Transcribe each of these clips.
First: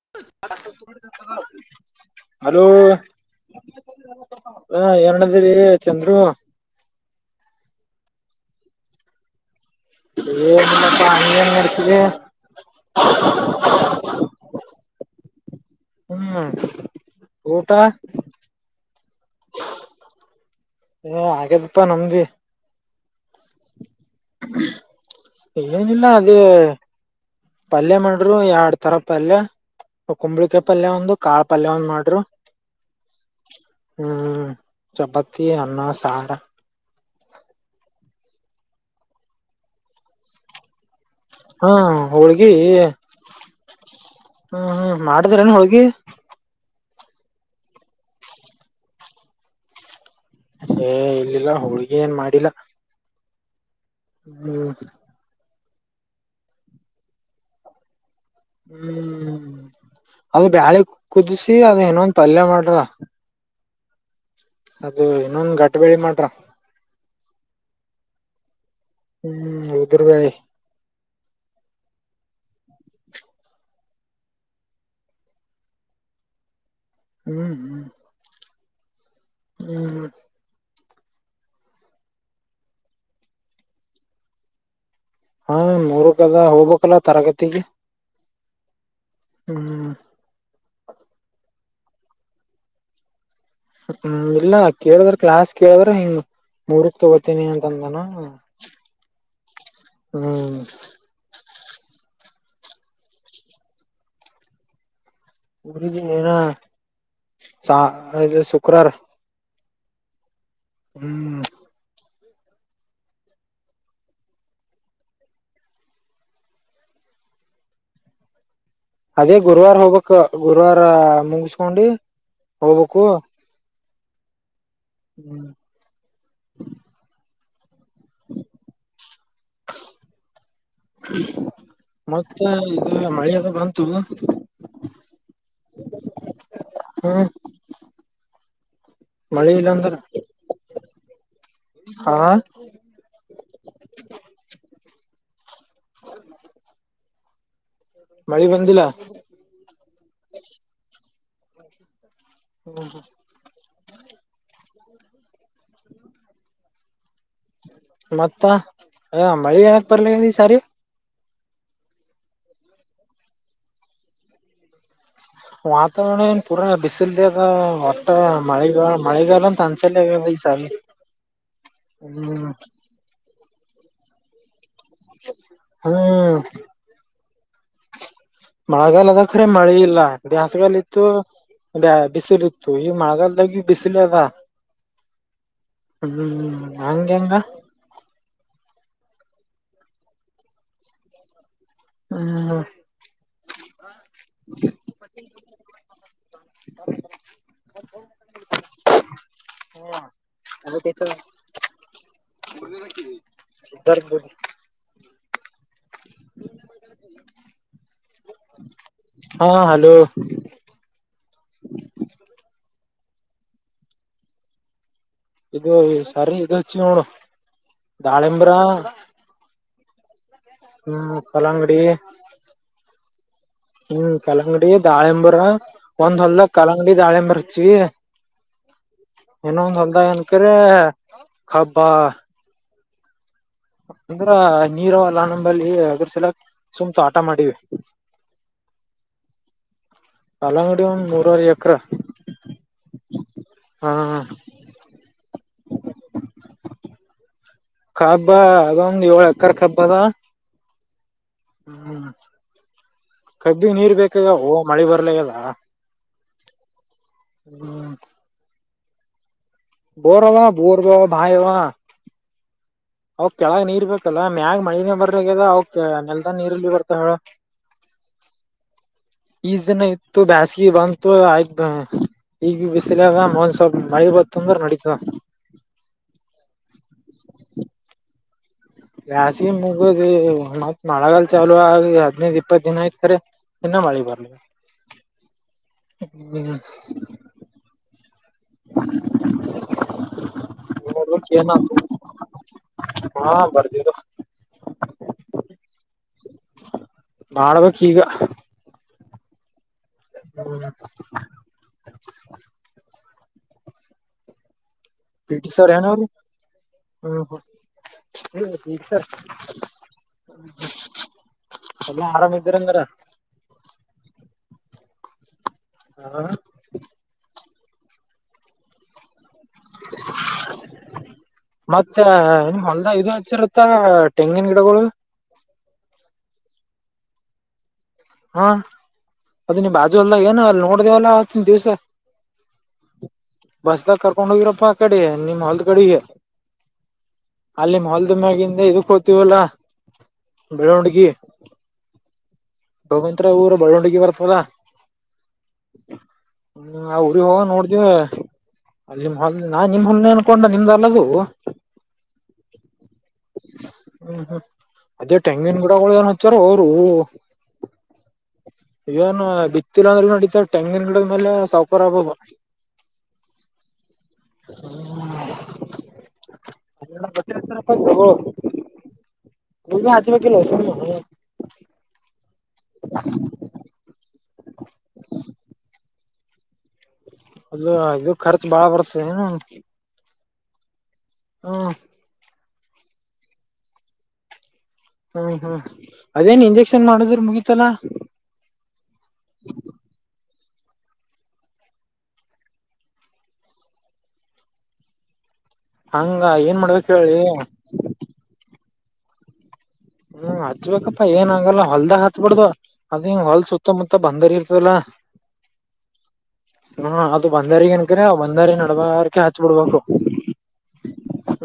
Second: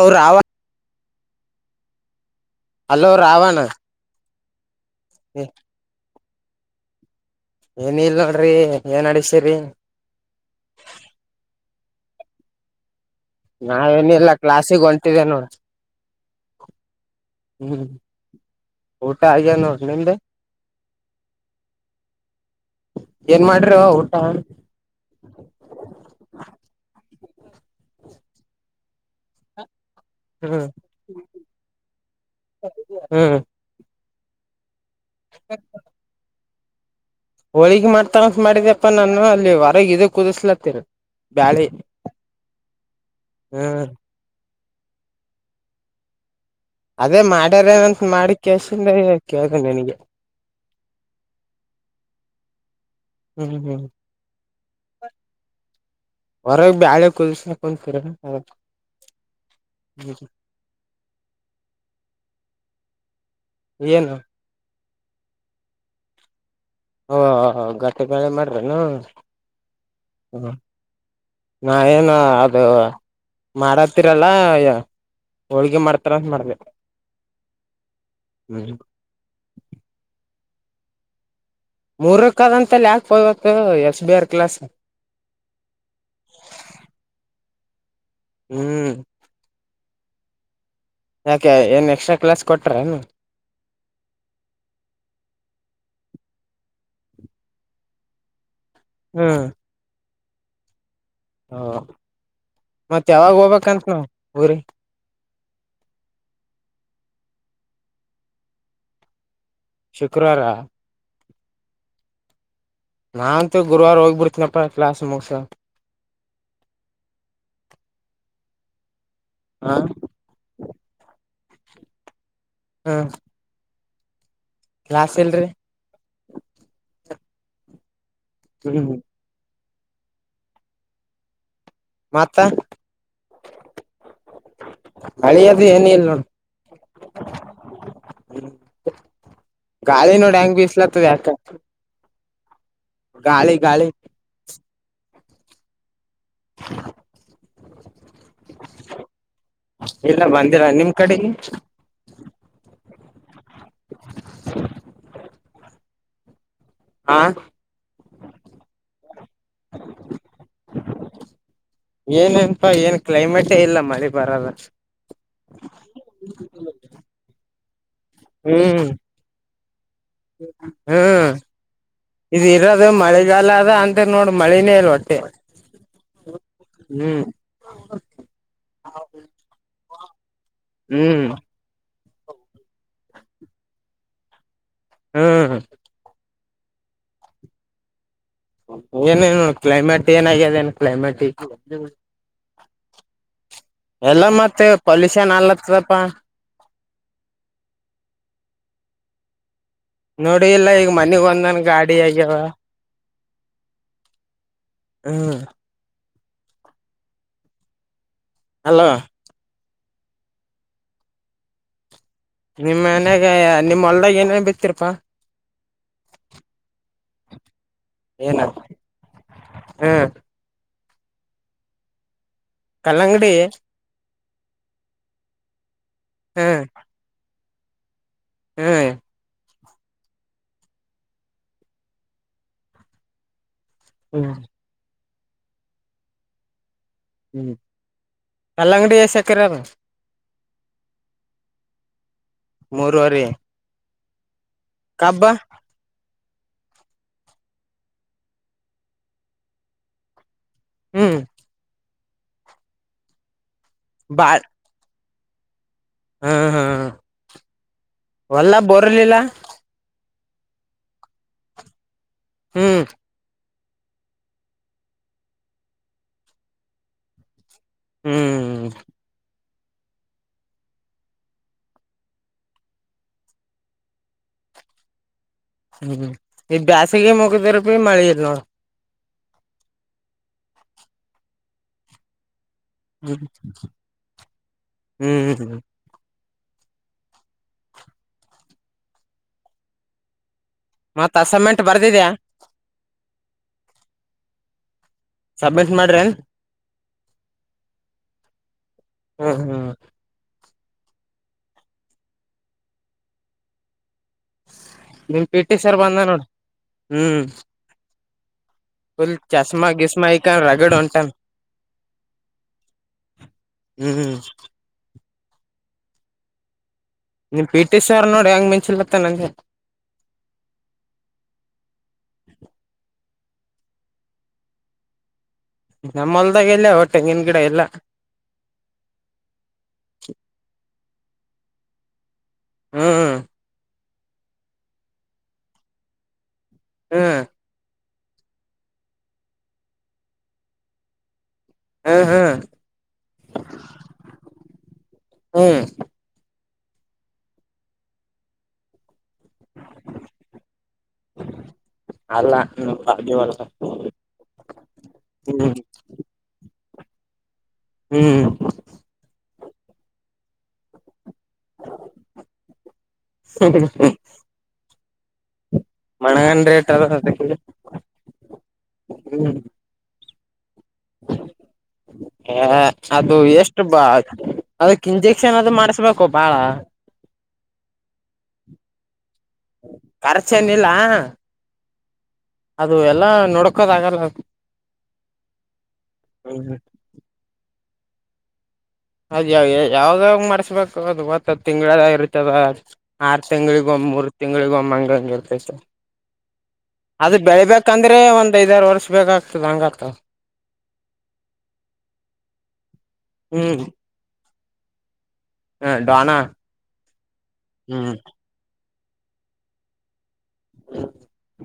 ಅವರ ಹಾ ಅಲ ಅಲೋ ರಾವಣ ಏ ದರಿ ಚಂದ್ರು ಏನ್ ಇಲ್ ನೋಡ್ರಿ ಏನ್ ಅಡಿಸಸಿ್ರರಿ ಏಪ್ಪಾ ಹಂಗೇನ್ ನಡೆಸಿದೆ ನಾವೇನಿಲ್ಲ ಕ್ಲಾಸಿಗೆ ಹೊಂಟಿದೆೇ ನೋ ಹ್ಮ್ ಊಟಾ ಊಟಾಗ ಆ ನೋಡ ನಮದ ಏ ಆಗ್ಯದಪ್ಪಾ ನಮ್ದಿ ಏನ್ ಮಾಡ್ರಿ ಊಟ ಏನಿಲ್ಲ ಅದೇ ಪಲ್ಯ ಮಾಡಂಡರು ಎಡ್ ತರ ಪಲ್ಯ ಕುಂಬಳಿಕಾಯ ಪಲ್ಯ ಒಂದು ಕಾಳ ಪಲ್ಯ ಒಂದು್ ಮಾಡರು ಹ್ಮ್ ಹ್ಮ್ ಚಪಾತಿ ಅನ್ನ ಸಾಾರ ಹೋಳಿಗೆ ಮಾಡ್ತಗಂತ ಮಾಡಿದಪ್ಪ ನಾನು ಅಲ್ಲಿ ಹೊರಗ ಇದ ಕುದಿಸ್ಲತ್ತನ ಹ್ಮ ಹೋಳ್ಗಿ ಹ್ಮ್ ಹ್ಮ ಹ್ಮ ಮಾಡಿದ್ರೇನು ಹೋಳ್ಗಿ ಅದೇ ಮಾಡ್ಯಾರಏನಂತ ಮಾಡಿ ಕೆಸನ್ ಕೇತ ನನ್ಗೆ ೇ ಇಲ್ಲಿಲ್ಲ ಹುಳ್ಗಿ ಏನ್ ಮಾಡಿಲ್ಲ ಹ್ಮ್ ಹ್ಮ್ ಹ್ಮ್ ಹೊರ ಬ್ಯಾಳ ಕೊಸಕನ್ ಕರ ಹ್ಮ್ ಅದು ಬ್ಯಾಳೆ ಕುದಿಸಿಿ ಅದ್ ಇನೊಂದ ಪಲ್ಯ ಮಾಡ್ರ ನು ಅದು ಇನ್ನೊಂದ ಗಟ್ ಬೆಳಿ ಮಾಡಟ್ರ ಹಓ ಗತ್ರ ಮಳೆ ಮಾಡ್ರನು ಹ್ಮ್ ಉದುರ್ ಬೆಳಿ ಹ ನಾವ ಏನು ಅದು ಮಾಡತ್ತೀರಲ್ಲ ಹೋಳ್ಗೆಿ ಮಾಡ್ತಾರ ಅಂತ ಮಾಡ್ಬೇಕು ಹ್ಮ್ ಹ್ಮ್ ಹ್ಮ್ ಹ್ಮ್ ಮೂರಕ್ಕದಂತಲ್ಲಿ ಯಾಕಕ್ಪೋಬೇಕು ಎಸ್ ಬಿ ಆರ್ ಕ್ಲಾಸ್ ಹಾ ಮೂರು ಕದ ಹೋಗ್ಬೇಕಲ್ಲ ತರಗತಿಗೆ ಹ್ಮ್ ಹ್ಮ್ ಯಾಕೆ ಏನು ಎಕ್ಸ್ಟ್ರಾ ಕ್ಲಾಸ್ ಕೊಟ್ಟ್ರೇನು ಹ್ಮ್ ಇಲ್ಲ ಕೇಳಿದ್ರ ಕ್ಲಾಸ್ ಕೇಳಿದ್ರ ಹಿಂಗ್ ಮೂರ್ಕ್ ತಗೋತೀನಿ ಅಂತಂದಾನ ಹ್ಮ ಹ್ಮ್ ಹ್ಮ್ ಹಓ ಮತ್ತ ಯಾವಾಗ ಹೋಗ್ಬೇಕಂತ ನಾವ ಊರಿ ಗುರಿಜ ನನ ಸಾ ಅ ಶುಕ್ರಾರ ಶುಕ್ರವಾರ ಹ್ಮ್ ನಾಂತು ಗುರುವಾರ ಹೋಗಿಬ ಬಿಡ್ತೀನಪ್ಪ ಕ್ಲಾಸ್ ಮುಗಸ ಅದೇ ಹ ಗುರುವಾರ ಹೋಗ್ಬೇಕಕ್ ಗುರುವಾರ ಮುಗಸ್ಕೊಂಡಿ ಹೋಗ್ಬೇಕು ಲ್ಾಸ್ ಎಲ್ರರಿ ಹ್ಮ ಹ ಹ ಮತ್ತ ಮತ್ತೆ ಇದು ಮಳೆಲ್ಲ ಬಂತು. ಮಳಿ ಅದು ಏನ್ ಇಲ್ ನೋಡು ಹ್ಮ ಮಳಿ ಇಲ್ಲಾಂದ್ರ ಗಾಳಿ ನೋಡ ಹೆಂಗ ಬೀಸಲ್ತದ ಯಾಕ್ ಹಾ ಗಾಳಿ ಗಾಳಿ ಹ ಮಳಿ ಬಂದಿಲ್ಲಾ. ಇಲ್ಲ ಬಂದಿಲಾ ನಿಮ್ ಕಡೆಗೆ ಹ್ಮ ಹ ಹಾ ಮತ್ತ ಮಳಿ ಯಾಕ ಬರ್ಲಿಲ್ಲ ಈ ಸಾರಿ ಏನನ್ಪ ಏನ್ ಕ್ಲೈಮೇಟೇ ಇಲ್ಲ ಮಳಿ ಬರಲ್ಲ. ವಾತಾವರಣ ಏನ್ ಪೂರಾ ಬಿಸಿಲದದ ವಟ್ಟ ಮಳೆಗ ಹ್ಮ್ ಮಳೆಗಾಲಂತ ತನ್ಸಾಲೆ ವಯ್ಸುಗಲಿ ಹ್ಮ್ ಮಳೆಗಾಲದ ಅಂತ ನೋಡಿ ಮಳಿನೇ... ಇಲ್ ಒಟ್ಟೆ ಅದ ಹ್ಮ್ [inaudible] ಮಳೆಗಾಲ ಅದಕ್ರೆ ಮಳೆ ಇಲ್ಲ ದ್ಯಾಸಗಾಲ ಇತ್ತು. ಹ್ಮ್ ಅದೇ ಬಿಸಿಲಿ ಇತ್ತು ಈ ಮಗಲ್ದಾಗ ಬಿಸಿಲು ಅದ. ಹ್ಮ್ ಹ್ಮ್ ಹಗೆಂಗ. ಏನೇನು ಕ್ಲೈಮೆಟ್ ಏನಾಗದೇನು ಕ್ಲೈಮೆಟ್. ಹ್ಮ್ ಎಲ್ಲ ಮತ್ತೆ ಪೊಲ್ಯೂಷನ್ ಅಲತ್ದಪ್ಪ. [inaudible] ನೋಡಿ ಇಲ್ಲ ಈಗ ಮನಗ್ ಒಂದನ್ ಗಾಡಿ ಆಗ್ಯಾವ. ಬರಿ... ಸಿದ್ದಾರ್ಪುರ್. ಹ್ಮ... ಹಲೋ ಹಾ ಹಲೋ... ನಿಮ್ಮ್ ಮನ್ಯಾಗ ನಿಮ್ಮ ಹೊಲ್ಗ ಏನೇ ಬಿತ್ತತಿರಪಾ... ಇದು ಈ ಸರಿ ಇದು ಹಚ್ಚಿ ನೋ ಏನ ದಾಳಿಂಬ್ರ. ಹ್ಮ್... ಹ್ಮ್ ಕಳಾಂಗುಡಿ. ಕಲ್ಲಂಗಡಿ ಹ್ಮ್ ಕಲ್ಲಂಗಡಿ ದಾಳಂಬುರ ಒಂದ್ ಹೊಲ್ದ ಹ್ಮ್ ಕಲಂಗಡಿ... ಅ ದಾಳಿಯಂಬರುಚವಿ ಹ್ಮಞ ಇನ್ನೊಂದು ಸಂದಾಯನಕ್ರ ಖಬ್ಬಾ ಅಂದ್ರ ಹ್ಮ್ ನೀರಲ್ಲ ನಂಬಲ್ಲಿ ಅದರ್ಸಲಕ್ ಸುಮತು ಆಟ ಹ್ಮ್ ಮಾಡೀವಿ ಕಲ್ಲಂಗಡಿ ಸಕ್ಕರೆರ ಕಲ್ಲಂಗಡಿ ಒಂದ್ ನೂರಾರ ಎಕ್ರ. ಮೂರುವರಿ ಹ್ಮ... ಕಬ್ಬ. ಕಬ್ಬ ಅದೊಂದು ಏಳು ಎಕರ್ ಕಬ್ಬ ಅದ. ಹ್ಮ್... ಹ್ಮ್ ಕಬ್ಬಿ ನೀರ್ ಬೇಕ ಬಾಳ್ ಮಳೆ ಬರ್ಲದ... ಹ್ಮ್ ಹ್ಮ್ ಹ್ಮ... ಹೊಲ್ಲ ಬರ್ಲಿಲ್ಲ. ಬೋರ್ವಾ ಬೋರ್ ಬ ಭಾಯವಾ. ಹ್ಮ್... ಅವ ಕೆಳಗ ನೀರ್ ಬೇಕಲ್ಲ ಮ್ಯಾಗ್ ಮಳಿನ ಬರ್ರಗ್ಯದ ಅವ ನೆಲ್ದನ್ ನೀರ್ಲ್ ಬಿ ಬರ್ತಾವ ಹೇಳ. ಹ್ಮ್ ಈಜ ದನ ಇತ್ತು ಬೇಸ್ಗೆ ಬಂತು ಆಯ್ತು ಈಗ್ ಬಿ ಬಿಸಲದ ಮೊನ್ ಸ್ವಲ್ ಮಳಿ ಬ ಅಂದ್ರ ನಡಿತ ಹ್ಮ್ ಈ ಬ್ಯಾಸಿಗೆ ಮುಗಿದ ರಪ ಮಳಿ ನೋ ವಾಸಿಗೆ ಮುಗುದು ಮತ್ ಮಳೆಗಲ್ ಚಾಲು ಆಗ ಹದ್ನದುಇಪ್ಪತ್ತು ದಿನ ಆಯ್ತು ಹ್ಮ್ ಹ್ಮ್ ಹ್ಮ್ ಹ್ಮ್ ಮತ್ ಅಸೈನ್ಮೆಂಟ್ ಬರ್ದಿದ್ಯಾ ಹಾ ಬರ್ದರ [unintelligible] ಸಬ್ಮಿಟ್ ಮಾಡ್ರೆ ಮಾಡ್ಬೇಕ್ ಈಗ ಹ್ಮ ಹ್ಮ್ ಬರರತ [unintelligible] ನಿಮ್ ಪಿ ಪಟಿ ಟಿ ಸ ಸರ್ ಬಂದ ರನೆ ನೋಡ್ ಒ ಹ್ಮ್ ಹ ಹ ಹ ಸರ್ ಫುಲ್ ಚಸ್ಮಾ ಗಿಸ್ಮಾ ಇಕಂಡ್ ರಗಡ್ ಹೊಂಟಾನ್ ಅ ಆರಾಮ್ ಇದೀರಿಂದ್ರ ಹ್ಮ್ ಹಾ ನೀನ್ ಪಿಟಿ ಸ ಅವರ್ ನೋಡಿ ಹೆಂಗ್ ಮಂಚಿಲ್ ಬತ್ತ ನನ್ಗೆ [unintelligible] ಮತ್ತೆ ಹೊಲದಾಗ ಇದು ಹಚ್ಚಿರುತ್ತಾ ತೆಂಗಿನ ಗಿಡಗಳು ನಮ್ಮೊಲ್ದಾಗ ಎಲ್ಲೇವ ತೆಂಗಿನ ಗಿಡ ಇಲ್ಲ ಹಾ ಅದ ನೀ ಬಾಜುಲ್ದಾಗ ಏನ ಅಲ್ಲಿ ನೋಡ್ದೇವಲ್ಲ ಅವತ್ತಿನ ದಿವ್ಸ ಹ್ಮ ಹ ಬಸ್ದಾಗ ಕರ್ಕೊಂಡ್ ಹೋಗಿರಪ್ಪಾ ಆ ಕಡೆ ನಿಮ್ ಹಲ್ದ ಕಡೆಗೆ ಹಾ ಅಲ್ಲಿ ಮ ಹೊಲ್ದ ಮ್ಯಾಗಿದ ಇದಕ್ ಹತೀವಲ್ಲಾ ಬೆರೌಂಡ್ಗಿ ಹ್ಮ್ ಹ್ಮ್ ಗವಂತತ್ರ ಊರು ಬೆಳ್ಳುಂಡಗಿ ಬರ್ತದ ಹ್ಮ್ ಹ್ಮ್ ಅವ್ರ ಹೋಗ ನೋಡ್ದವಿ ಅಲ್ಲಿ ನಿ ನಾನ್ ನಿಮ್ ಹೊಲ್ ಅನ್ಕೊಂಡ ನಿಮ್ದ ಅಲ್ಲದು ಅಲ್ಲ ಬಾಜು ಹೊಲ್ದಾಗ ಹ್ಮ್ ಹ್ಮ್ ಅದೇ ಹ್ಮ್ ತೆಂಗಿನ ಗಿಡ ಏನ್ ಹಚ್ಚಾರೊ ಅವರು ಹ್ಮ್ ಇವನ್ ಬಿತ್ತಿಲ್ಲ ಅಂದ್ರೆ ನೋಡತ ತೆಂಗಿನ ಗಡ ಮೇಲೆ ಸೌವಕಾರ ಆಬ ಹ ಹ್ಮ ಮಣಗಂಡ ರೇಟ್ ಅದ ಹಚ ಬಕ ನ ಹ ಅದು ಎಷ್ಟು ಬಾ ಅದಕ್ ಇಂಜೆಕ್ಷನ್ ಅದು ಮಾಡ್ಸ್ಬ ಕೋ ಬಾಳ ಅದು ಇದು ಖರ್ಚ ಬಾಳ ಬರ್ತದೆ ಏನು ಖರ್ಚನ್ಿಲ್ಲ ಹಾ ಅದು ಎಲ್ಲಾ ನೋಡ್ಕೋದ ಆಗಲ್ಲ ಹ್ಮ್ ಹ್ಮ್ ಅದೇನ್ ಇಂಜೆಕ್ಷನ್ ಮಾಡುದ್ರ ಮುಗೀಿತಲಾ ಅದ್ ಯಾವ ಯಾವ್ದಾಗ್ ಮರ್ಸ್ಬೇಕು ಅದು ಒತ್ತ ಹತ್ತು ತಿಂಗಗಳದ ಇರ್ತದ ಆರು ತಿಂಗಗಳಿಗ ಒ್ ಮೂರು ತಿಂಗಗಳಿಗ ಒಮ್ಮ ಅಂಗ್ ಹಂಗಗೆ ಇರ್ತೈ ಸರ್ ಹಂಗ ಏನ್ ಮಾಡ್ಬೇಕು ಅದ ಬೆಳಿಬೇಕಂದ್ರೆ ಒಂದ್ ಐದ್ಾರು ವರ್ಷ ಬೇಕಾಗ್ತದೆ ಹಂಗ ಆಗ್ತದ ಹ್ಮ್ ಹಚ್ಬೇಕಪ್ಪಾ ಏನ್ ಆಗಲ್ಲ ಹೊಲ್ದಾಗ ಹತ್ತತ್ಬ ಬಿಡ್ದ ಅದ ಹಿಂಗ ಹೊಲ್ ಹ್ಮ್ ಸುತ್ತಮುತ್ತ ಮತ್ತ ಬಂದಾರಿ ಇರ್ತಲ್ಲ ಹ ಡಾನ ಹ ಅದು ಬಂದಾರಿಗ ಹ್ಮ್ ಏನ್ಕರಿ ಒಂದರಿ ನಡಬಾರಕೆ ಹಚ್ ಬಿಡ್ಬೇಕು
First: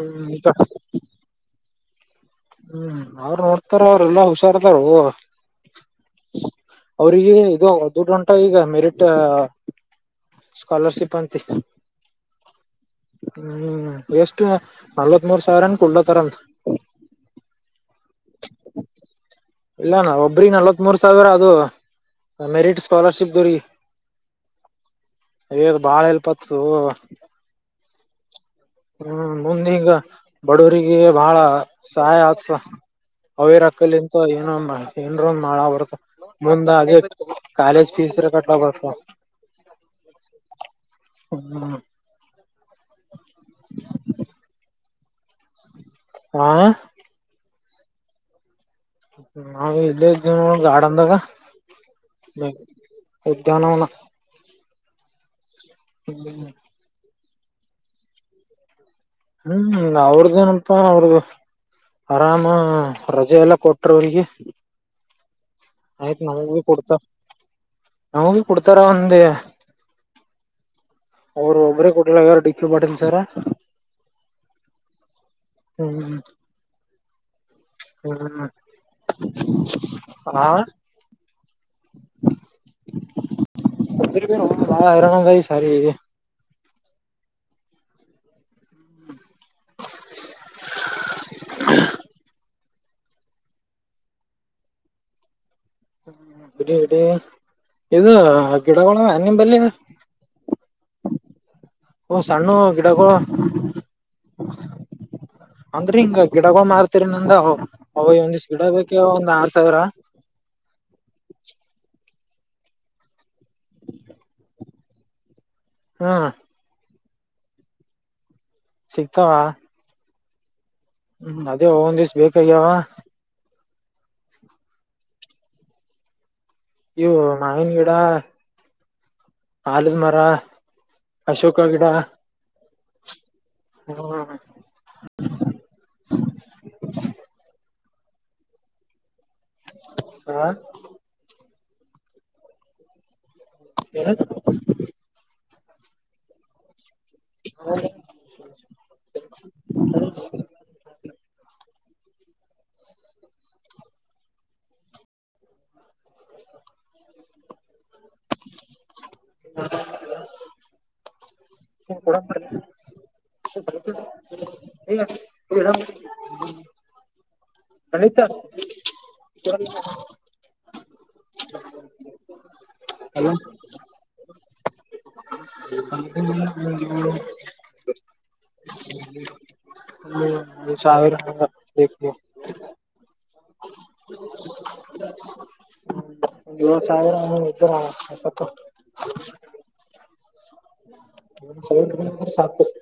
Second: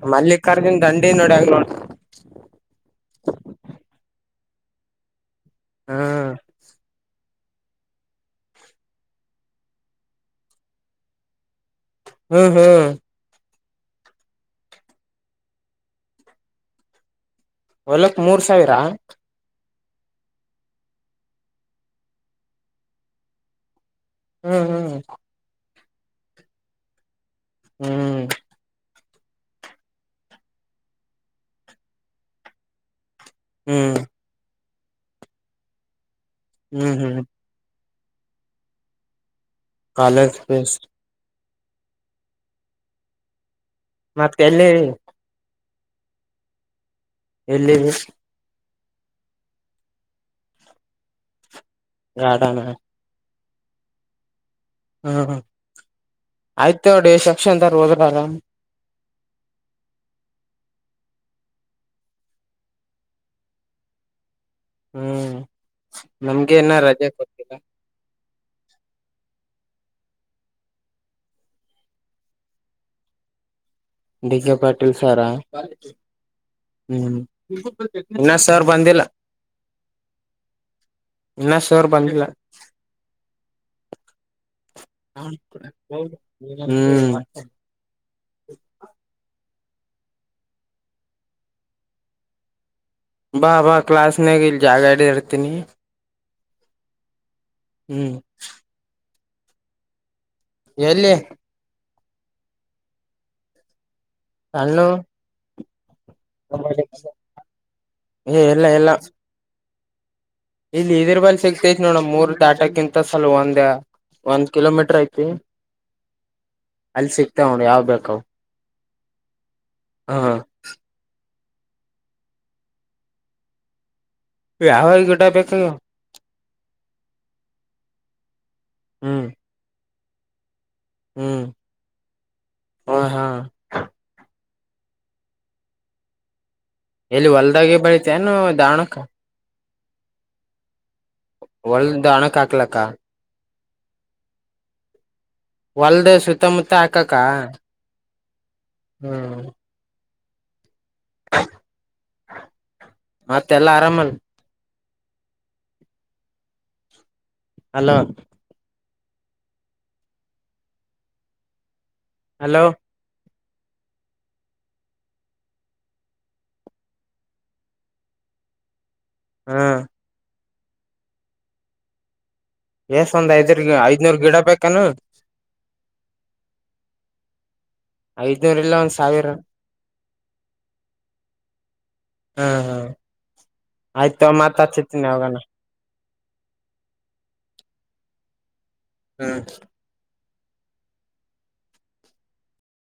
ಹ್ಮ ಈಗ ಮಲ್ಲಿಕಾರ್ಜುನ್ ದಂಡಿ ನೋಡಿಂಗ ನೋಡ್ ಹ್ಮ್ ಅವ್ ನೋಡ್ತಾರ ಅವ್ರ ಎಲ್ಲಾ ಹುಷಾರದಾರ ಹಾ ಅವ್ರಿಗೆ ಇದು ದದುಡ್ಡ ಗಂಟ ಈಗ ಮೆರಿಟ್ ಸ್ಕಲರ್ಶಿಪ್್ ಎಂತ ಹ್ಮ್ ಹ್ಮ್ ಹ್ಮ್ ಎಷ್ಟು ನಲ್ವತ್ ಮೂರ್ ಸಾವಿರನ ಕುಡ್ಲೋತಾರಂತ ಹೊಲಕ್ ಮೂರ್ ಸಾವಿರ ಇಲ್ಲ ನ ಒಬ್ರಿ ನಲ್ವತ್ ಮೂರ್ ಸಾವಿರ ಅದು ಮೆರಿಟ್ ಸ್ಕಾಲರ್ಶಿಪ್್ದ್ರೀ ಹ್ಮ್ ಹ್ಮ್ ದು್ ಬಾಳ ಎಲ್ಪತ್ಸ ಹ್ಮ್ ಹ್ಮ್ ಮುಂದ ಈಗ ಬಡವರಿಗೆ ಬಹಳ ಸಹಾಯ ಅವಾ ಹ್ಮ್ ಅವಿರಕ್ಕಲಿಂತ ಏನೊಂದ ಏನ್ರೊಂದ್ ಮಾಳ ಬರುತ್ತ ಹ್ಮ್ ಮುಂದೆ ಹ್ಮ್ ಕಾಲೇಜ್ ಫೀಸ್್ರ ಕಟ್ಟ ಬರ್ತ ಕಾಲೇಜ್ ಫೀಸ್ ಹ್ಮ ಒ ಮತ್ ಕಲ್ಲಿ ಹಾ. ಎಲ್ಲಿದಿ. ನಾವ ಇಲ್ಲಿ ಇದ್ದೇವ ನೋಡ ಗಾರ್ಡನ್ದಾಗ. ಗಾರ್ಡನ್ ಉದ್ಯಾನವನ. ಹ್ಮ್ ಆಯ್ತ ನೋಡಿ ಸೆಕ್ಷನ್ ತಾರ ಹೋದ್ರಲ್ಲ. ಹ್ಮ್ ಅವ್ರದೇನಪ್ಪಾ ಅವ್ರದ್. ಆರಾಮ ರಜೆ ಎಲ್ಲಾ ಕೊಟ್ರ ಅವ್ರಿಗೆ. ಹ್ಮ್ ಆಯ್ತ್ ನಮಗ್ ನಮ್ಗೆ ಬಿ ಇನ್ನ ಕೊಡ್ತರ ರಜೆ ಕೊಟ್ಟಿಲ್ಲ ನಮಗ ಭಿ ಕೊಡ್ತಾರ ಅಂದೇ. ಅವರು ಒಬ್ಬ್ರೇ ಕೋಟಲ ಆಗ್ಯಾರ DK Patil sir. D K Patil ಸಾರಾ ಹ್ಮ್ ಹ್ಮ. ಇನ್ನ ಹ್ಮ್ ಸರ್ ಬಂದಿಲ್ಲ ಹಾ ಇನ್ನ ಸರ್ ಬಂದಿಲ್ಲ. [unintelligible] ಬಾಳ್ ಹೈರಾಣ ಆದ ಈ ಸರಿ. ಹ್ಮ್. ಬಾ ಬಾ ಕ್ಲಾಸ್ ನಾಗ ಇಲ್ ಜಾಗ ಹಿಡದ ಇರ್ತೀನಿ. ಹ ಬಿಡ ಇಡಿ ಹ್ಮ್ ಇದು ಗಿಡಗಳ ಅವ ನಿಮಲ್ಲಿ. ಎಲ್ಲಿ. ಓ ಸಣ್ಣು ಗಿಡಗಳು ಹಣ್ಣು ಅಂದ್ರೆ ಹಿಂಗ. ಗಿಡಗಳು ಮಾರ್ತಿರಿ ನಂದ ಅವ ಏ ಒಂದಷ್ಟ್ ಗಿಡ ಎಲ್ಲ ಎಲ್ಲ ಬೇಕ ಒಂದ ಆರ್ ಸಾವಿರ. ಇಲ್ಲಿ ಇದ್ರ ಬಲ್ಲಿ ಸಿಗ್ತೈತಿ ನೋಡಮ ಮೂರ್ ದಾಟಗಿಂತ ಸಲ ಒಂದ. ಒಂದ್ ಕಿಲೋಮೀಟರ್ ಐತಿ. ಹಾ. ಅಲ್ಲಿ ಸಿಗ್ತವ ನೋಡಿ ಯಾವ್ ಬೇಕಾವ್. ಸಿಗ್ತಾವ. ಹಾ. ಹ್ಮ್ ಅದೇ ಆವೊಂದಿಸ ಬೇಕಗ್ಯಾವ. ಯಾವಾಗ ಗಿಡ ಬೇಕ ನಿಂಗ. ಇವು ಮಾವಿನ ಗಿಡಾ. ಹ್ಮ್. ಆಲದ್ ಮರ ಹ್ಮ್ ಅಶೋಕ ಗಿಡ. ಹ ಹಾ [inaudible] ಎಲ್ಲಿ ಹೊಲ್ದಾಗೆ ಬೆಳಿತನು ದಾವಣಕ್ಕ. ಹ. ಒಳ್ಳದ ಹಣಕ್ ಹಾಕ್ಲಕ್ಕ. [inaudible] ಒಲ್ದ ಸುತ್ತಮುತ್ತ ಹಾಕಕ್ಕ. ಹ್ಮ್. ಹಾ ಮತ್ತೆಲ್ಲ ಆರಾಮಲ್ಲ. ಹಲೋ. ಹಲೋ [inaudible] [inaudible] ಹಾ [unintelligible] [inaudible] ಎಷ್ಟ ಒಂದ ಐದ್ರ್ ಐದನೂರ ಗಿಡ ಬೇಕನು. [inaudible] [inaudible] ಐದ್ನೂರ್ ಇಲ್ಲ ಒಂದ್ ಸಾವಿರ ಹ್ಮ್ ಸಾವಿರ ಗಿಡಾ. ಹಾ ಹಾ ಆಯ್ತು ತೂ ಮತ್ ಹಚ್ತೀನಿ ಯಾವಾಗನ [inaudible] ಹ್ಮ್ [unintelligible]